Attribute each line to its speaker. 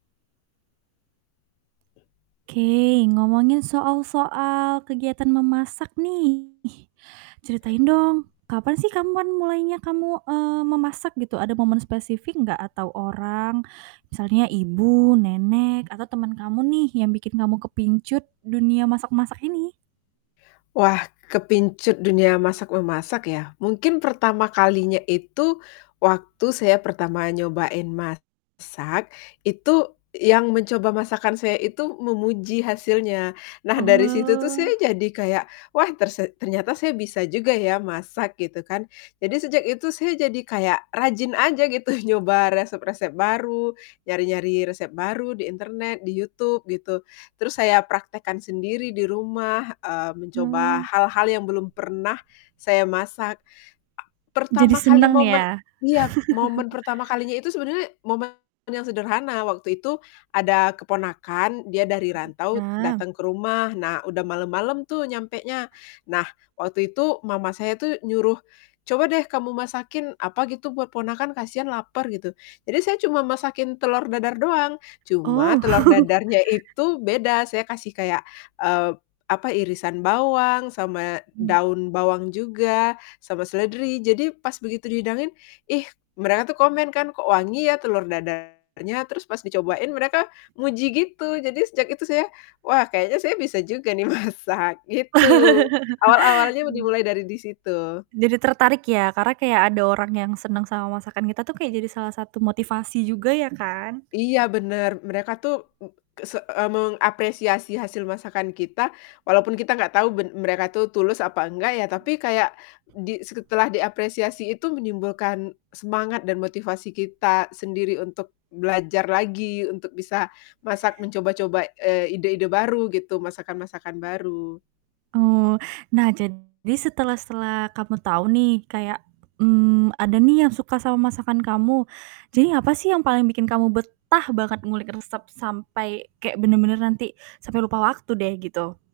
Speaker 1: Oke, ngomongin soal-soal kegiatan memasak nih, ceritain dong, kapan sih kamu pan mulainya kamu, eee, memasak gitu, ada momen spesifik gak atau orang, misalnya ibu, nenek, atau temen kamu nih yang bikin kamu kepincut dunia masak-masak ini?
Speaker 2: Wah kepincut dunia masak-memasak ya? Mungkin pertama kalinya itu waktu saya pertama nyobain masak, itu yang mencoba masakan saya itu memuji hasilnya. Nah dari situ tuh saya
Speaker 1: Oh.
Speaker 2: jadi kayak, "Wah, terse ternyata saya bisa juga ya masak." Gitu kan. Jadi sejak itu saya jadi kayak rajin aja gitu nyoba resep-resep baru, nyari-nyari resep baru di internet, di YouTube gitu. Terus saya praktekkan sendiri di rumah, eee, mencoba
Speaker 1: Mmm.
Speaker 2: hal-hal yang belum pernah saya masak. A
Speaker 1: Jadi
Speaker 2: pertama kali
Speaker 1: seneng
Speaker 2: momen
Speaker 1: ya?
Speaker 2: iya, momen pertama kalinya itu sebenarnya momen yang sederhana waktu itu ada keponakan, dia dari rantau
Speaker 1: Ya.
Speaker 2: dateng ke rumah, nah udah malem-malem tuh nyampenya. Nah waktu itu mama saya tuh nyuruh, "Coba deh kamu masakin apa gitu buat ponakan kasihan lapar." Gitu. Jadi saya cuma masakin telur dadar doang, cuma
Speaker 1: Oh.
Speaker 2: telur dadarnya itu beda, saya kasih kayak, eee, apa, irisan bawang, sama
Speaker 1: Hmm.
Speaker 2: daun bawang juga, sama seledri. Jadi pas begitu dihidangin ih mereka tuh komen kan, "Kok wangi ya telur dadarnya?" Terus pas dicobain mereka muji gitu! Jadi sejak itu saya, "Wah kayaknya saya bisa juga nih masak." Gitu, awal-awalnya
Speaker 1: Mmm.
Speaker 2: dimulai dari di situ.
Speaker 1: Jadi tertarik ya, karena kayak ada orang yang seneng sama masakan kita tuh kayak jadi salah satu motivasi juga ya kan?
Speaker 2: Iya, bener, mereka tuh m kese eee, mengapresiasi hasil masakan kita walaupun kita gak tau ben mereka tuh tulus apa enggak ya, tapi kayak di setelah diapresiasi itu menimbulkan semangat dan motivasi kita sendiri untuk belajar lagi untuk bisa masak, mencoba-coba, eee, ide-ide baru gitu, masakan-masakan baru.
Speaker 1: Oh, nah jadi setelah setelah kamu tau nih kayak, mmm, ada nih yang suka sama masakan kamu. Jadi apa sih yang paling bikin kamu betah banget ngulik resep sampai kayak bener-bener nanti sampai lupa waktu deh gitu?